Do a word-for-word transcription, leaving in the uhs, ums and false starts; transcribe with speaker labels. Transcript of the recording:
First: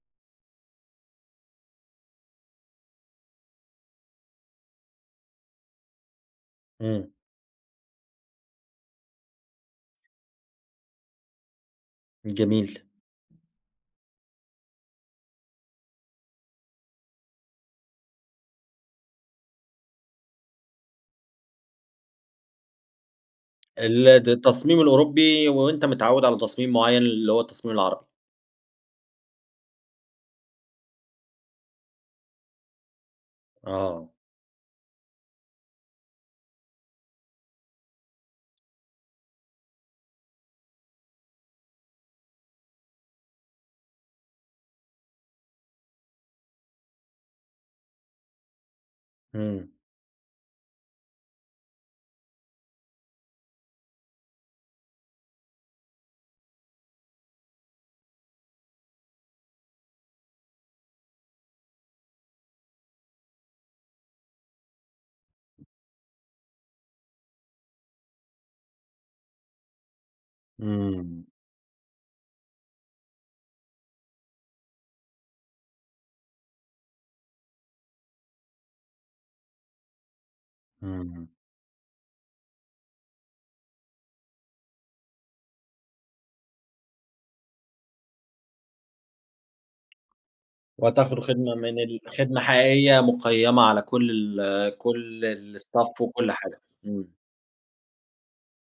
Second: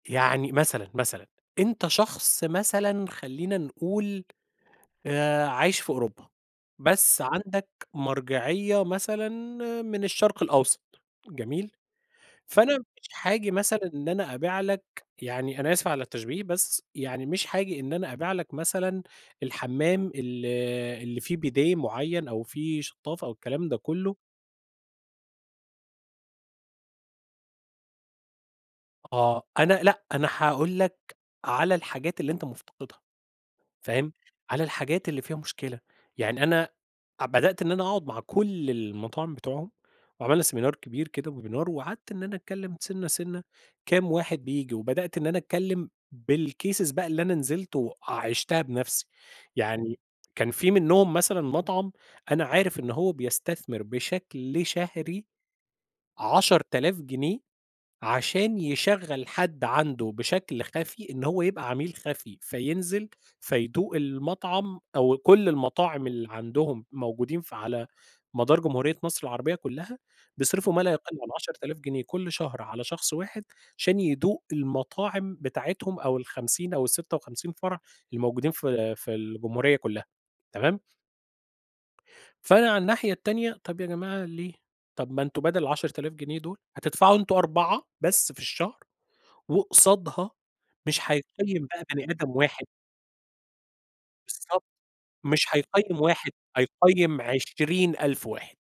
Speaker 1: يعني مثلًا مثلًا أنت شخص مثلًا خلّينا نقول آآ عايش في أوروبا،
Speaker 2: إمم.
Speaker 1: بس عندك مرجعية مثلًا من الشرق الأوسط، جميل؟ فأنا
Speaker 2: جميل.
Speaker 1: مش هاجي مثلًا إن أنا أبيع لك يعني- أنا آسف على التشبيه- بس يعني مش هاجي إن أنا أبيع لك مثلًا الحمّام ال اللي فيه بيديه معيّن أو فيه شطافة أو الكلام ده
Speaker 2: ال
Speaker 1: كلّه.
Speaker 2: د التصميم الأوروبي وأنت متعود على تصميم معيّن، اللي هو التصميم العربي.
Speaker 1: آه، أنا لأ، أنا هاقول لك على الحاجات اللي أنت مفتقدها،
Speaker 2: آه.
Speaker 1: فاهم؟ على الحاجات اللي فيها مشكلة، يعني أنا ع بدأت إن أنا أقعد مع كُل المطاعم بتوعهم وعملنا seminar كبير كده وwebinar وقعدت إن أنا أتكلم سِنّة سِنّة كام واحد بييجي، وبدأت إن أنا أتكلم بالcases بقى اللي أنا نزلت وعِشتها بنفسي،
Speaker 2: إمم.
Speaker 1: يعني كان في منهم مثلًا مطعم أنا عارف إن هو بيستثمر بشكل شهري عشرة ألاف جنيه عشان يشغّل حد عنده بشكل خفي إن هو يبقى عميل خفي، فينزل، فيدوق المطعم أو كل المطاعم اللي عندهم موجودين في على مدار جمهورية مصر العربية كلّها، بيصرفوا ما لا يقل
Speaker 2: إمم.
Speaker 1: عن عشرة ألاف جنيه كل شهر على شخص واحد عشان يدوق المطاعم بتاعتهم أو الخمسين أو الستة وخمسين فرع الموجودين في في الجمهورية كلّها، تمام؟
Speaker 2: إمم.
Speaker 1: فأنا على الناحية التانية، طب يا جماعة ليه؟ طب ما أنتم بدل العشرة ألاف جنيه دول هتدفعوا أنتم أربعة بس في الشهر، وقصادها مش
Speaker 2: وهتاخدوا خدمة
Speaker 1: هيقيّم
Speaker 2: من
Speaker 1: بقى
Speaker 2: ال
Speaker 1: بني آدم
Speaker 2: خدمة
Speaker 1: واحد
Speaker 2: حقيقية، مُقيّمة على كُل
Speaker 1: بالضبط،
Speaker 2: ال كُل
Speaker 1: مش هيقيّم
Speaker 2: الstaff
Speaker 1: واحد،
Speaker 2: وكل حاجة، إمم.
Speaker 1: هيقيّم عشرين ألف واحد.